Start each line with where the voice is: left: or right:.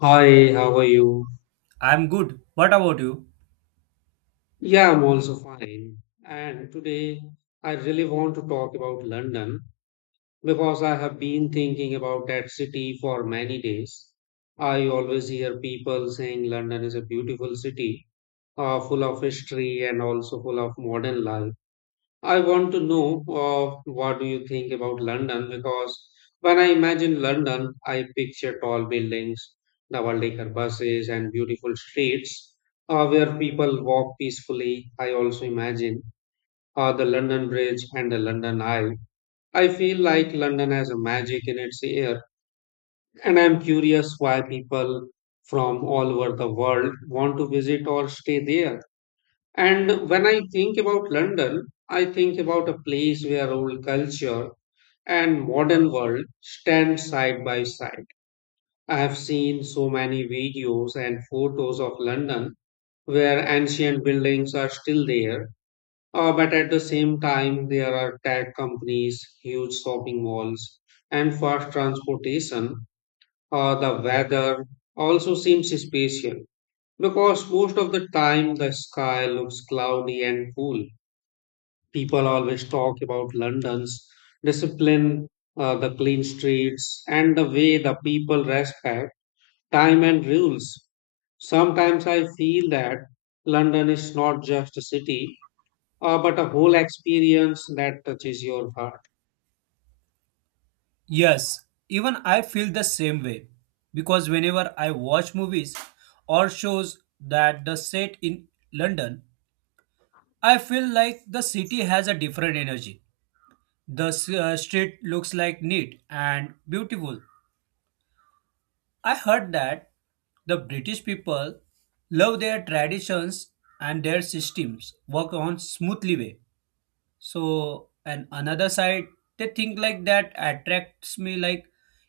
left: Hi, how are you?
right: I'm good. What about you?
left: Yeah, I'm also fine. And today I really want to talk about London because I have been thinking about that city for many days. I always hear people saying London is a beautiful city, full of history and also full of modern life. I want to know what do you think about London because when I imagine London, I picture tall buildings, double-decker buses, and beautiful streets where people walk peacefully. I also imagine the London Bridge and the London Eye. I feel like London has a magic in its air, and I'm curious why people from all over the world want to visit or stay there. And when I think about London, I think about a place where old culture and modern world stand side by side. I have seen so many videos and photos of London where ancient buildings are still there, but at the same time, there are tech companies, huge shopping malls, and fast transportation. The weather also seems spatial because most of the time the sky looks cloudy and cool. People always talk about London's discipline, the clean streets, and the way the people respect time and rules. Sometimes I feel that London is not just a city, but a whole experience that touches your heart.
right: Yes, even I feel the same way. Because whenever I watch movies or shows that the set in London, I feel like the city has a different energy. The street looks like neat and beautiful. I heard that the British people love their traditions and their systems work on smoothly way. So and another side they think like that attracts me, like,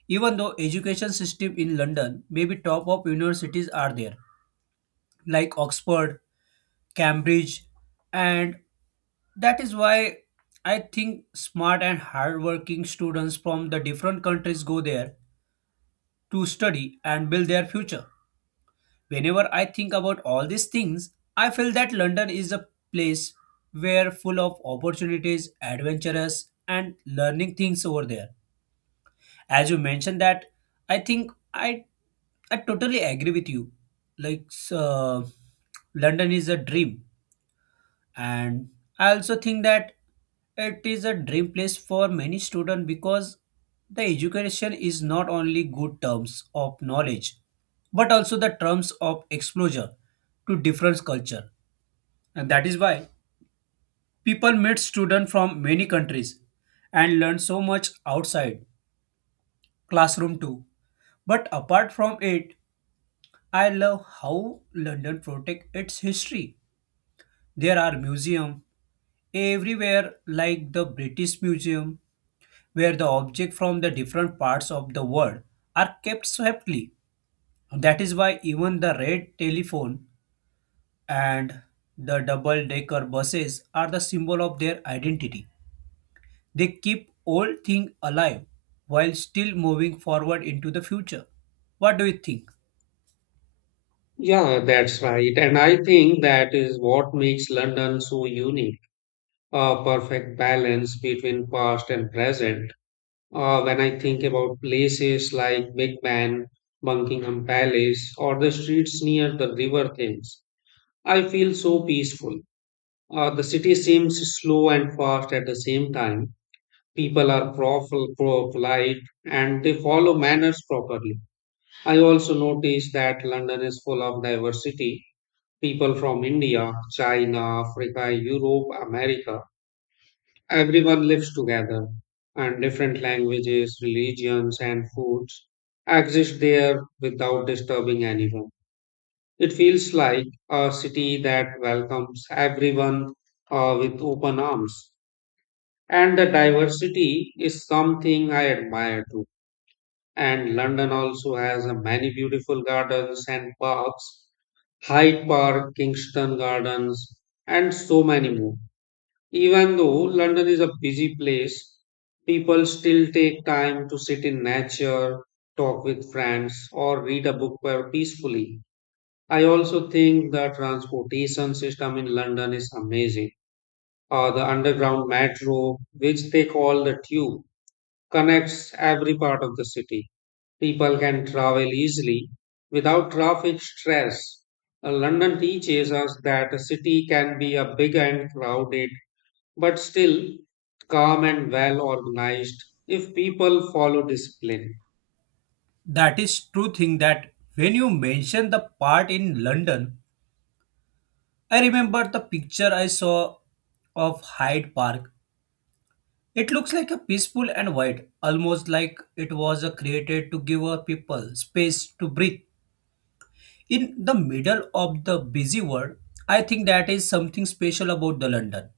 right: even though education system in London maybe top of universities are there, like Oxford, Cambridge, and that is why I think smart and hardworking students from the different countries go there to study and build their future. Whenever I think about all these things, I feel that London is a place where full of opportunities, adventurous and learning things over there. As you mentioned that, I think I totally agree with you. Like London is a dream, and I also think that it is a dream place for many students, because the education is not only good terms of knowledge, but also the terms of exposure to different culture. And that is why people meet students from many countries and learn so much outside classroom too. But apart from it, I love how London protect its history. There are museums everywhere like the British Museum, where the objects from the different parts of the world are kept separately. That is why even the red telephone and the double decker buses are the symbol of their identity. They keep old things alive while still moving forward into the future. What do you think?
left: Yeah, that's right. And I think that is what makes London so unique, a perfect balance between past and present. When I think about places like Big Ben, Buckingham Palace, or the streets near the River Thames, I feel so peaceful. The city seems slow and fast at the same time. People are polite and they follow manners properly. I also notice that London is full of diversity. People from India, China, Africa, Europe, America. Everyone lives together, and different languages, religions, and foods exist there without disturbing anyone. It feels like a city that welcomes everyone with open arms. And the diversity is something I admire too. And London also has a many beautiful gardens and parks: Hyde Park, Kingston Gardens, and so many more. Even though London is a busy place, people still take time to sit in nature, talk with friends, or read a book peacefully. I also think the transportation system in London is amazing. The underground metro, which they call the tube, connects every part of the city. People can travel easily without traffic stress. London teaches us that a city can be a big and crowded but still calm and well organized if people follow discipline.
right: That is true thing that when you mention the part in London, I remember the picture I saw of Hyde Park. It looks like a peaceful and wide, almost like it was created to give a people space to breathe. In the middle of the busy world, I think that is something special about the London.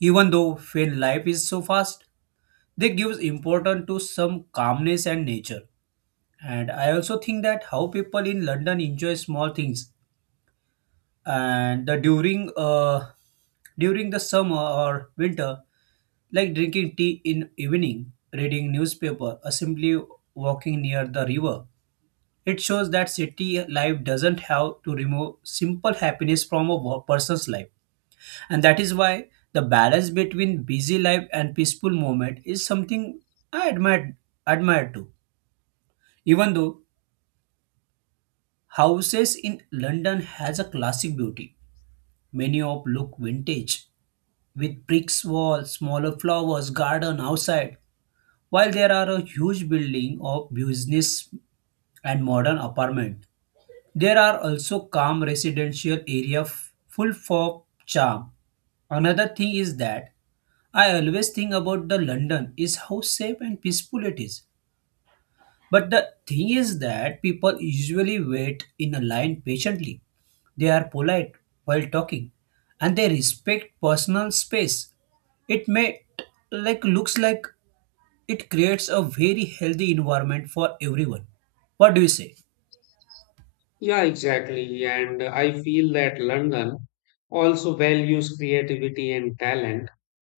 right: Even though when life is so fast, they gives importance to some calmness and nature. And I also think that how people in London enjoy small things, and the during during the summer or winter, like drinking tea in evening, reading newspaper, or simply walking near the river. It shows that city life doesn't have to remove simple happiness from a person's life. And that is why the balance between busy life and peaceful moment is something I admire too. Even though houses in London has a classic beauty, many of look vintage with bricks wall, smaller flowers garden outside. While there are a huge building of business and modern apartment, there are also calm residential area full of charm. Another thing is that I always think about the London is how safe and peaceful it is. But the thing is that people usually wait in a line patiently. They are polite while talking, and they respect personal space. It may, like, looks like it creates a very healthy environment for everyone. What do you say?
left: Yeah, exactly. And I feel that London also values creativity and talent,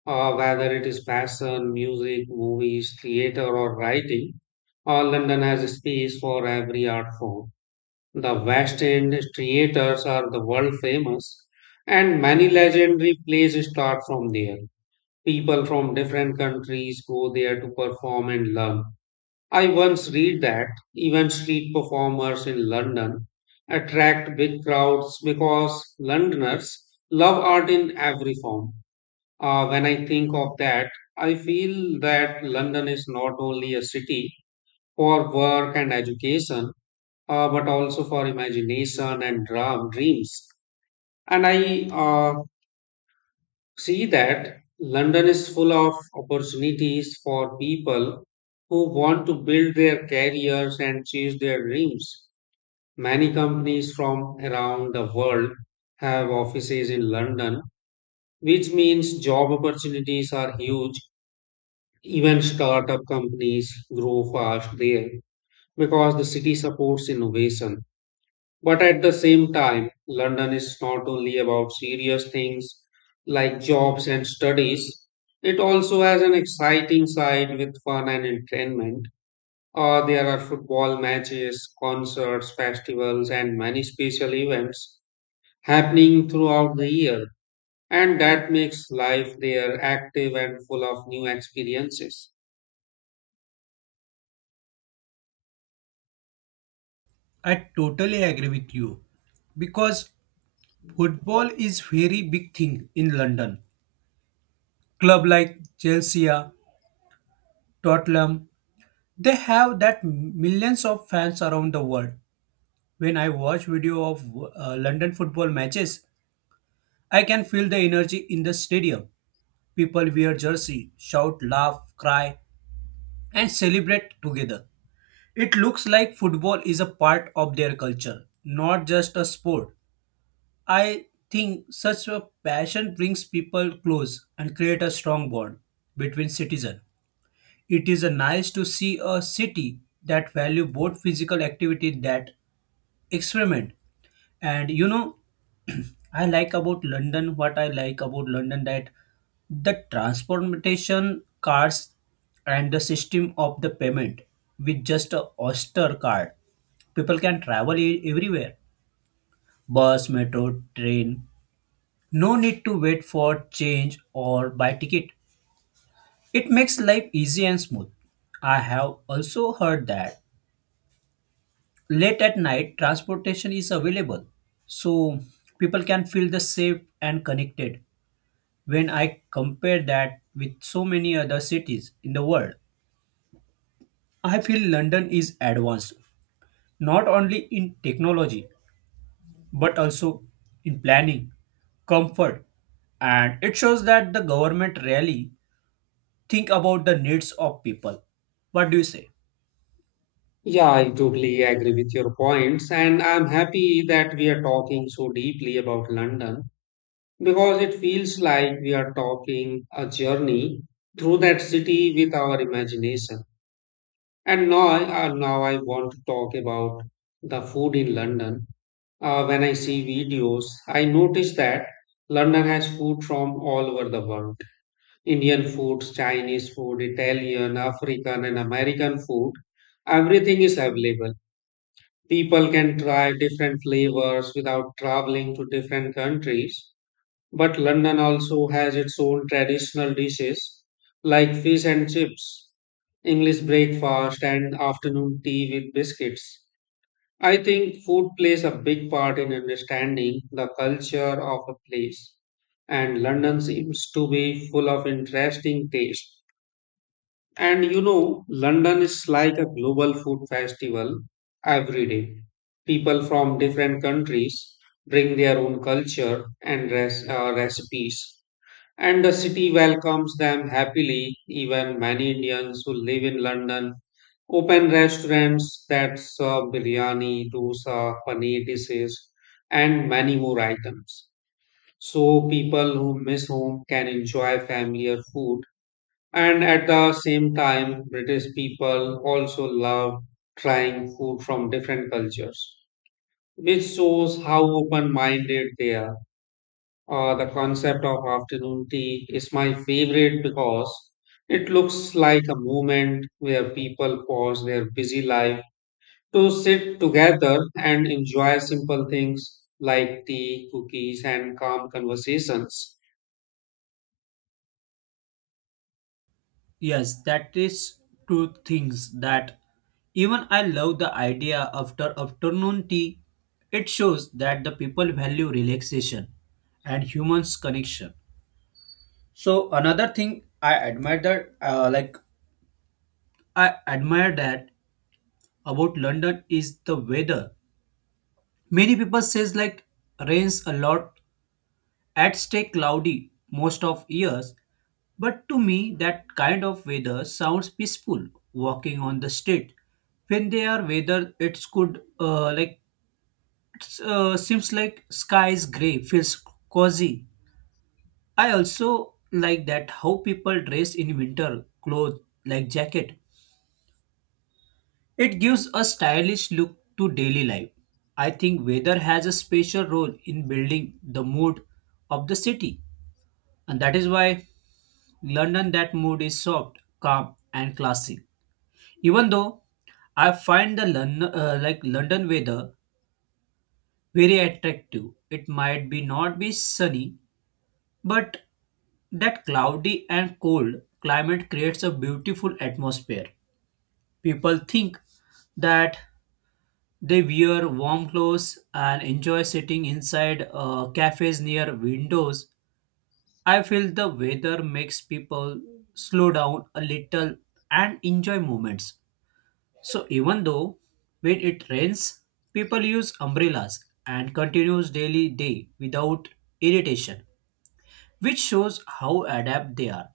left: whether it is fashion, music, movies, theater, or writing. London has a space for every art form. The West End theaters are the world famous, and many legendary plays start from there. People from different countries go there to perform and learn. I once read that even street performers in London attract big crowds because Londoners love art in every form. When I think of that, I feel that London is not only a city for work and education, but also for imagination and dreams. And I see that London is full of opportunities for people who want to build their careers and chase their dreams. Many companies from around the world have offices in London, which means job opportunities are huge. Even startup companies grow fast there because the city supports innovation. But at the same time, London is not only about serious things like jobs and studies, it also has an exciting side with fun and entertainment. There are football matches, concerts, festivals, and many special events happening throughout the year, and that makes life there active and full of new experiences.
right: I totally agree with you because football is very big thing in London. Club like Chelsea, Tottenham, they have that millions of fans around the world. When I watch video of London football matches, I can feel the energy in the stadium. People wear jersey, shout, laugh, cry, and celebrate together. It looks like football is a part of their culture, not just a sport. I think such a passion brings people close and create a strong bond between citizens. It is a nice to see a city that value both physical activity that experiment. And you know, I like about London, what I like about London that the transportation cars, and the system of the payment with just a Oyster card. People can travel everywhere. Bus, metro, train. No need to wait for change or buy ticket. It makes life easy and smooth. I have also heard that late at night transportation is available, so people can feel the safe and connected. When I compare that with so many other cities in the world, I feel London is advanced not only in technology but also in planning, comfort, and it shows that the government really think about the needs of people. What do you say?
left: Yeah, I totally agree with your points, and I'm happy that we are talking so deeply about London because it feels like we are talking a journey through that city with our imagination. And now, now I want to talk about the food in London. When I see videos, I notice that London has food from all over the world: Indian foods, Chinese food, Italian, African, and American food. Everything is available. People can try different flavors without traveling to different countries. But London also has its own traditional dishes like fish and chips, English breakfast, and afternoon tea with biscuits. I think food plays a big part in understanding the culture of a place, and London seems to be full of interesting taste. And you know, London is like a global food festival every day. People from different countries bring their own culture and recipes, and the city welcomes them happily. Even many Indians who live in London open restaurants that serve biryani, dosa, paneer dishes, and many more items. So people who miss home can enjoy familiar food. And at the same time, British people also love trying food from different cultures, which shows how open minded they are. The concept of afternoon tea is my favorite because it looks like a moment where people pause their busy life to sit together and enjoy simple things like tea, cookies, and calm conversations.
right: Yes, that is two things that even I love the idea after afternoon tea. It shows that the people value relaxation and humans connection. So another thing I admire that about London is the weather. Many people says like rains a lot, at stay cloudy most of years, but to me that kind of weather sounds peaceful. Walking on the street, when they are weather, it's good. Like it's, seems like sky is gray, feels cozy. I also like that how people dress in winter clothes like jacket. It gives a stylish look to daily life. I think weather has a special role in building the mood of the city, and that is why London that mood is soft, calm, and classy. Even though I find the London, like London weather very attractive, it might be not be sunny, but that cloudy and cold climate creates a beautiful atmosphere. People think that they wear warm clothes and enjoy sitting inside cafes near windows. I feel the weather makes people slow down a little and enjoy moments. So even though when it rains, people use umbrellas and continues daily day without irritation, which shows how adept they are.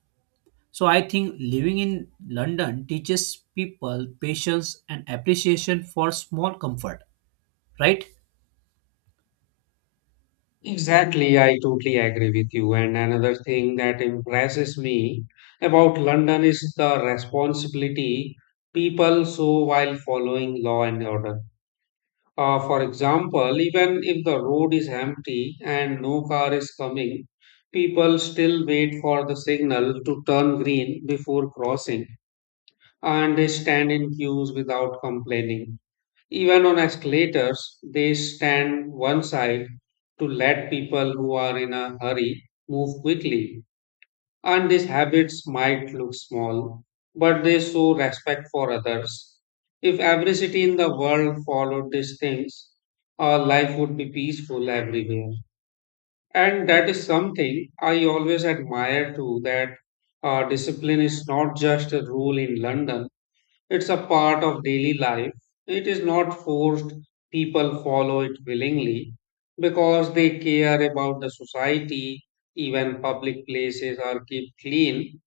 right: So I think living in London teaches people patience and appreciation for small comfort, right?
left: Exactly, I totally agree with you. And another thing that impresses me about London is the responsibility people show while following law and order. For example, even if the road is empty and no car is coming, people still wait for the signal to turn green before crossing and they stand in queues without complaining. Even on escalators, they stand one side to let people who are in a hurry move quickly. And these habits might look small, but they show respect for others. If every city in the world followed these things, our life would be peaceful everywhere. And that is something I always admire too that discipline is not just a rule in London, it's a part of daily life. It is not forced, people follow it willingly because they care about the society, even public places are kept clean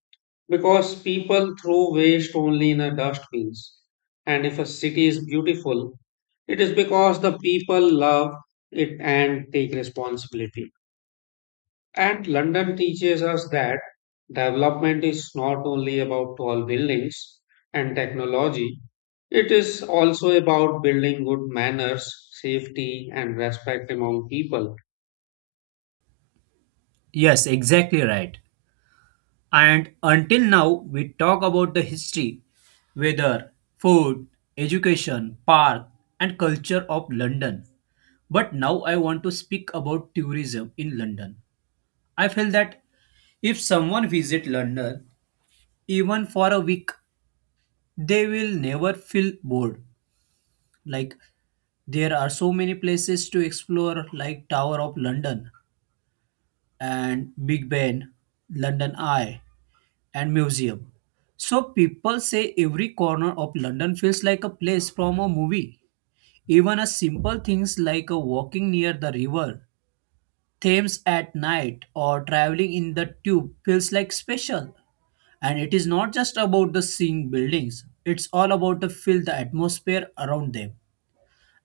left: because people throw waste only in the dustbins. And if a city is beautiful, it is because the people love it and take responsibility. And London teaches us that development is not only about tall buildings and technology, it is also about building good manners, safety, and respect among people.
right: Yes, exactly right. And until now, we talk about the history, weather, food, education, park, and culture of London. But now I want to speak about tourism in London. I feel that if someone visit London even for a week, they will never feel bored. Like, there are so many places to explore like Tower of London and Big Ben, London Eye, and museum. So people say every corner of London feels like a place from a movie. Even a simple things like a walking near the river, Thames at night, or traveling in the tube feels like special. And it is not just about the seeing buildings; it's all about to feel the atmosphere around them.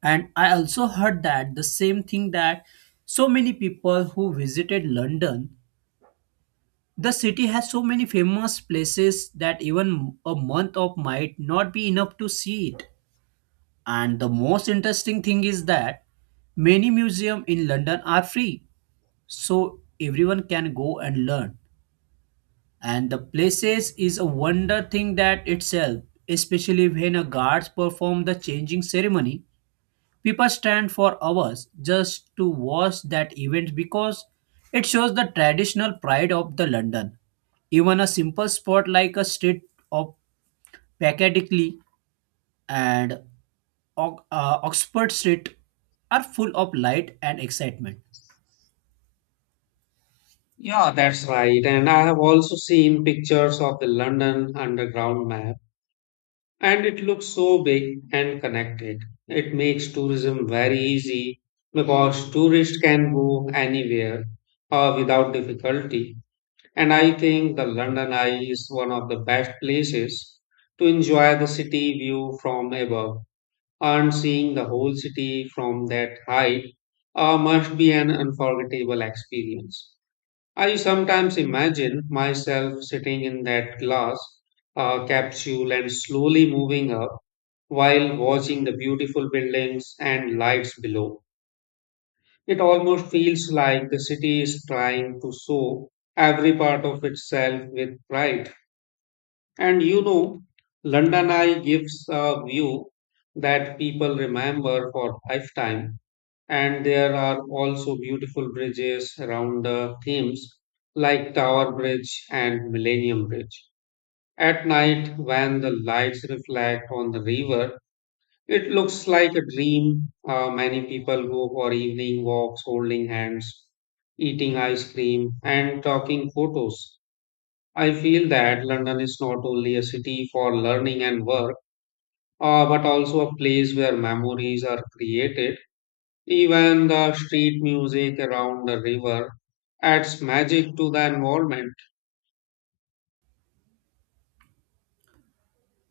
right: And I also heard that the same thing that so many people who visited London. The city has so many famous places that even a month of might not be enough to see it. And the most interesting thing is that many museums in London are free, so everyone can go and learn. And the places is a wonder thing that itself, especially when a guards perform the changing ceremony. People stand for hours just to watch that event because it shows the traditional pride of the London. Even a simple spot like a street of Piccadilly and Oxford Street are full of light and excitement.
left: Yeah, that's right. And I have also seen pictures of the London Underground map. And it looks so big and connected. It makes tourism very easy because tourists can go anywhere without difficulty. And I think the London Eye is one of the best places to enjoy the city view from above. And seeing the whole city from that height must be an unforgettable experience. I sometimes imagine myself sitting in that glass capsule and slowly moving up while watching the beautiful buildings and lights below. It almost feels like the city is trying to show every part of itself with pride. And you know, London Eye gives a view that people remember for lifetime. And there are also beautiful bridges around the Thames, like Tower Bridge and Millennium Bridge. At night, when the lights reflect on the river, it looks like a dream. Many people go for evening walks holding hands, eating ice cream, and talking photos. I feel that London is not only a city for learning and work, but also a place where memories are created. Even the street music around the river adds magic to the environment.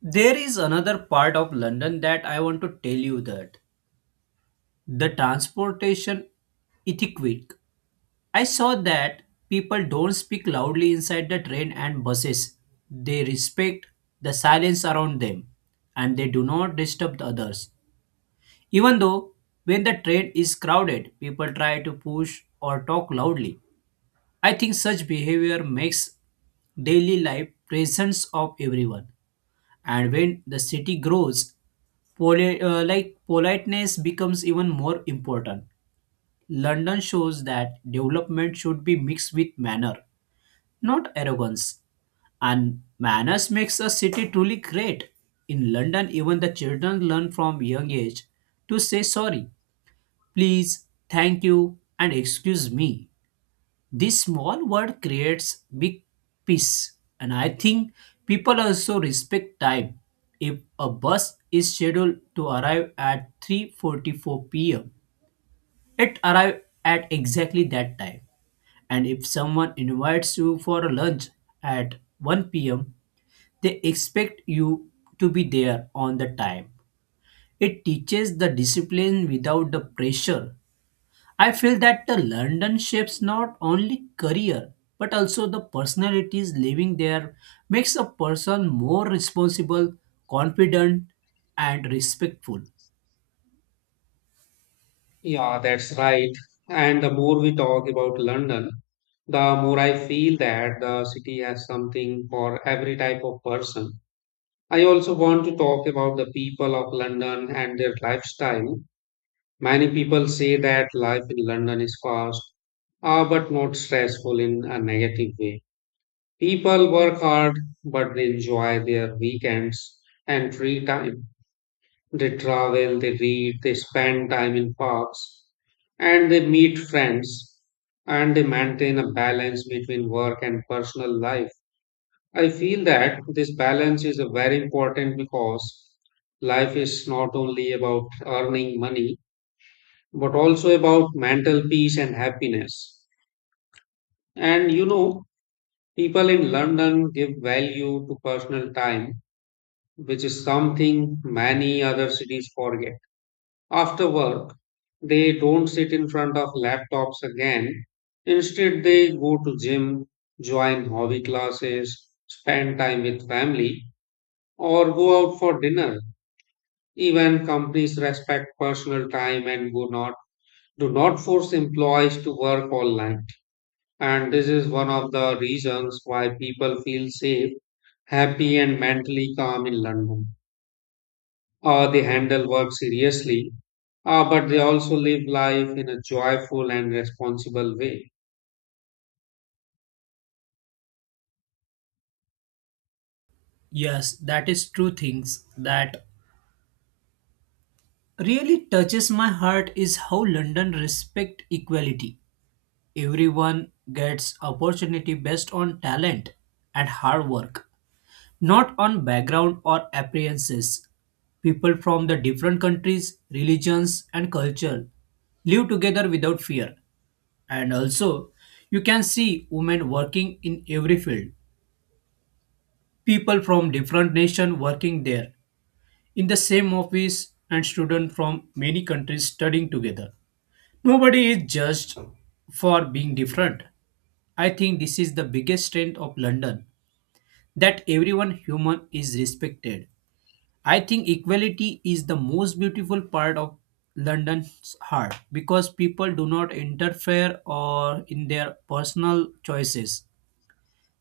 right: There is another part of London that I want to tell you that the transportation etiquette. I saw that people don't speak loudly inside the train and buses. They respect the silence around them, and they do not disturb the others. Even though when the train is crowded, people try to push or talk loudly. I think such behavior makes daily life presence of everyone. And when the city grows, politeness becomes even more important. London shows that development should be mixed with manner, not arrogance. And manners makes a city truly great. In London, even the children learn from young age to say sorry, please, thank you, and excuse me. This small word creates big peace, and I think people also respect time. If a bus is scheduled to arrive at 3:44 p.m., it arrives at exactly that time. And if someone invites you for a lunch at 1 p.m., they expect you to be there on the time. It teaches the discipline without the pressure. I feel that the London shapes not only career but also the personalities living there, makes a person more responsible, confident, and respectful.
left: Yeah, that's right. And the more we talk about London, the more I feel that the city has something for every type of person. I also want to talk about the people of London and their lifestyle. Many people say that life in London is fast, but not stressful in a negative way. People work hard, but they enjoy their weekends and free time. They travel, they read, they spend time in parks, and they meet friends, and they maintain a balance between work and personal life. I feel that this balance is very important because life is not only about earning money but also about mental peace and happiness. And you know, people in London give value to personal time, which is something many other cities forget. After work, they don't sit in front of laptops again. Instead, they go to gym, join hobby classes, spend time with family, or go out for dinner. Even companies respect personal time and do not force employees to work online. And this is one of the reasons why people feel safe, happy, and mentally calm in London. They handle work seriously, but they also live life in a joyful and responsible way.
right: Yes, that is true things that really touches my heart is how London respect equality. Everyone gets opportunity based on talent and hard work, not on background or appearances. People from the different countries, religions, and culture live together without fear. And also, you can see women working in every field. People from different nation working there in the same office, and students from many countries studying together. Nobody is judged for being different. I think this is the biggest strength of London, that everyone human is respected. I think equality is the most beautiful part of London's heart because people do not interfere or in their personal choices.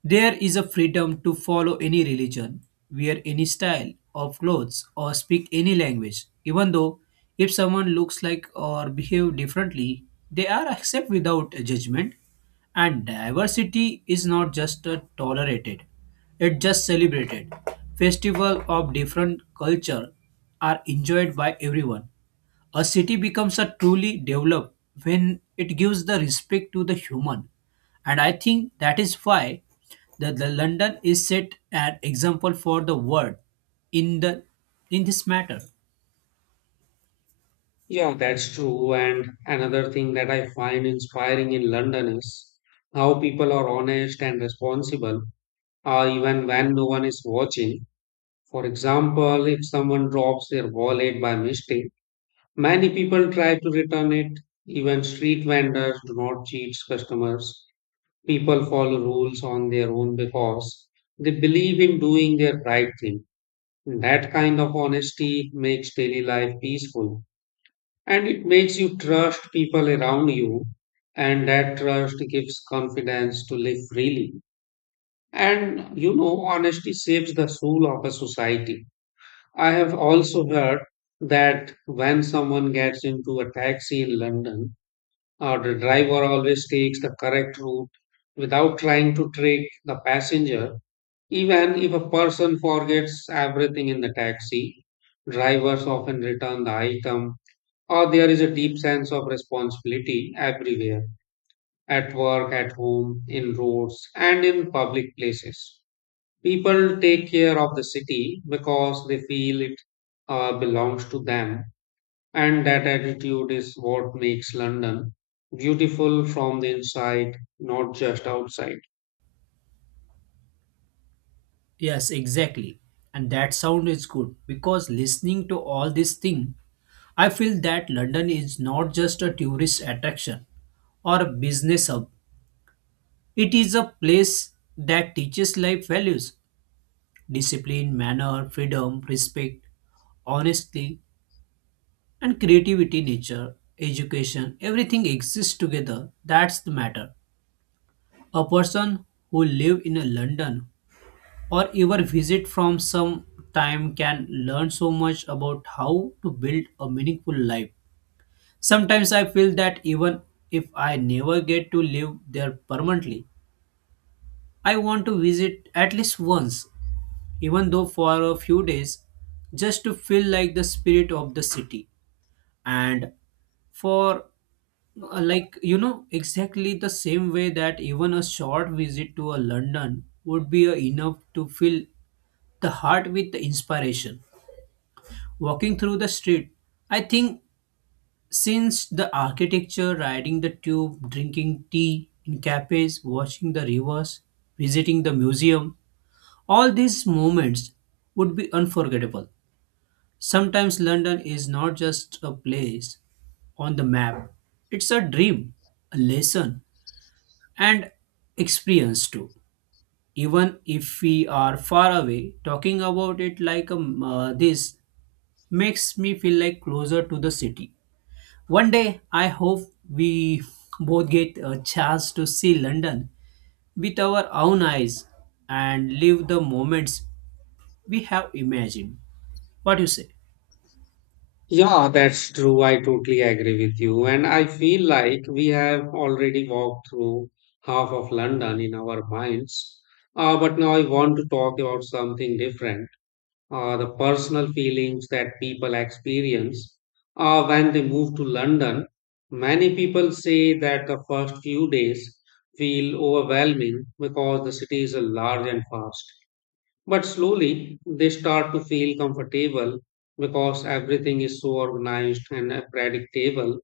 right: There is a freedom to follow any religion, wear any style of clothes, or speak any language, even though if someone looks like or behave differently, they are accepted without a judgment. And diversity is not just tolerated, it just celebrated. Festival of different culture are enjoyed by everyone. A city becomes a truly developed when it gives the respect to the human. And I think that is why the London is set an example for the world in the in this matter.
left: Yeah, that's true. And another thing that I find inspiring in London is how people are honest and responsible, even when no one is watching. For example, if someone drops their wallet by mistake, many people try to return it. Even street vendors do not cheat customers. People follow rules on their own because they believe in doing their right thing. That kind of honesty makes daily life peaceful and it makes you trust people around you. And that trust gives confidence to live freely. And you know, honesty saves the soul of a society. I have also heard that when someone gets into a taxi in London, the driver always takes the correct route without trying to trick the passenger. Even if a person forgets everything in the taxi, drivers often return the item, or there is a deep sense of responsibility everywhere at work, at home, in roads, and in public places. People take care of the city because they feel it belongs to them and that attitude is what makes London beautiful from the inside, not just outside.
right: Yes, exactly. And that sound is good because listening to all this thing, I feel that London is not just a tourist attraction or a business hub. It is a place that teaches life values, discipline, manner, freedom, respect, honesty, and creativity, nature, education, everything exists together. That's the matter. A person who live in a London or ever visit from some time can learn so much about how to build a meaningful life. Sometimes I feel that even if I never get to live there permanently, I want to visit at least once, even though for a few days, just to feel like the spirit of the city. And for like you know exactly the same way that even a short visit to a London would be enough to fill the heart with inspiration. Walking through the street, I think since the architecture, riding the tube, drinking tea in cafes, watching the rivers, visiting the museum, all these moments would be unforgettable. Sometimes London is not just a place on the map, it's a dream, a lesson, and experience too. Even if we are far away, talking about it like this makes me feel like closer to the city. One day, I hope we both get a chance to see London with our own eyes and live the moments we have imagined. What do you say?
left: Yeah, that's true. I totally agree with you. And I feel like we have already walked through half of London in our minds. But now I want to talk about something different. The personal feelings that people experience when they move to London. Many people say that the first few days feel overwhelming because the city is a large and fast. But slowly they start to feel comfortable because everything is so organized and predictable.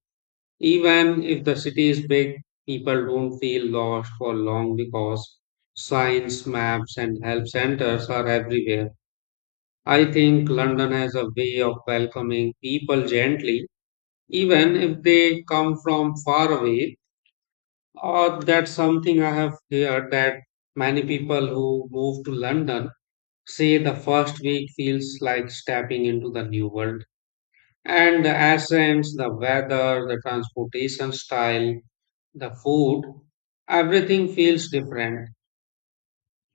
left: Even if the city is big, people don't feel lost for long because signs, maps, and help centers are everywhere. I think London has a way of welcoming people gently, even if they come from far away, or that's something I have heard that many people who move to London say the first week feels like stepping into the new world. And the accents, the weather, the transportation style, the food, everything feels different,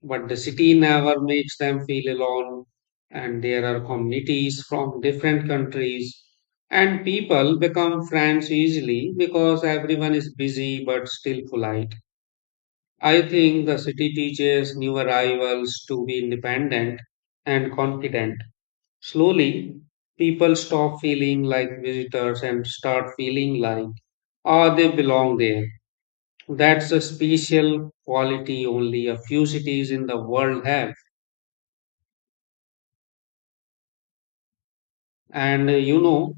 left: but the city never makes them feel alone. And there are communities from different countries, and people become friends easily because everyone is busy but still polite. I think the city teaches new arrivals to be independent and confident. Slowly, people stop feeling like visitors and start feeling like, oh, they belong there. That's a special quality only a few cities in the world have. And you know,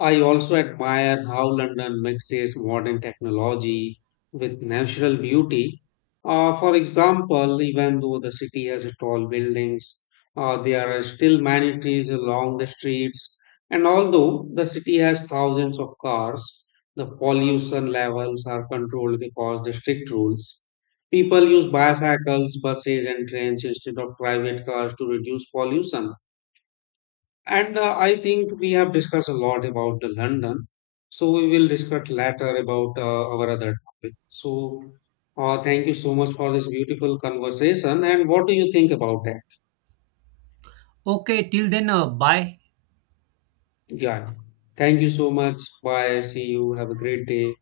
left: I also admire how London mixes modern technology with natural beauty. For example, even though the city has tall buildings, there are still many trees along the streets. And although the city has thousands of cars, the pollution levels are controlled because the strict rules. People use bicycles, buses, and trains instead of private cars to reduce pollution. And I think we have discussed a lot about the London. So we will discuss later about our other topic. So thank you so much for this beautiful conversation. And what do you think about that?
right: Okay, till then, bye.
left: Yeah. Thank you so much. Bye. See you. Have a great day.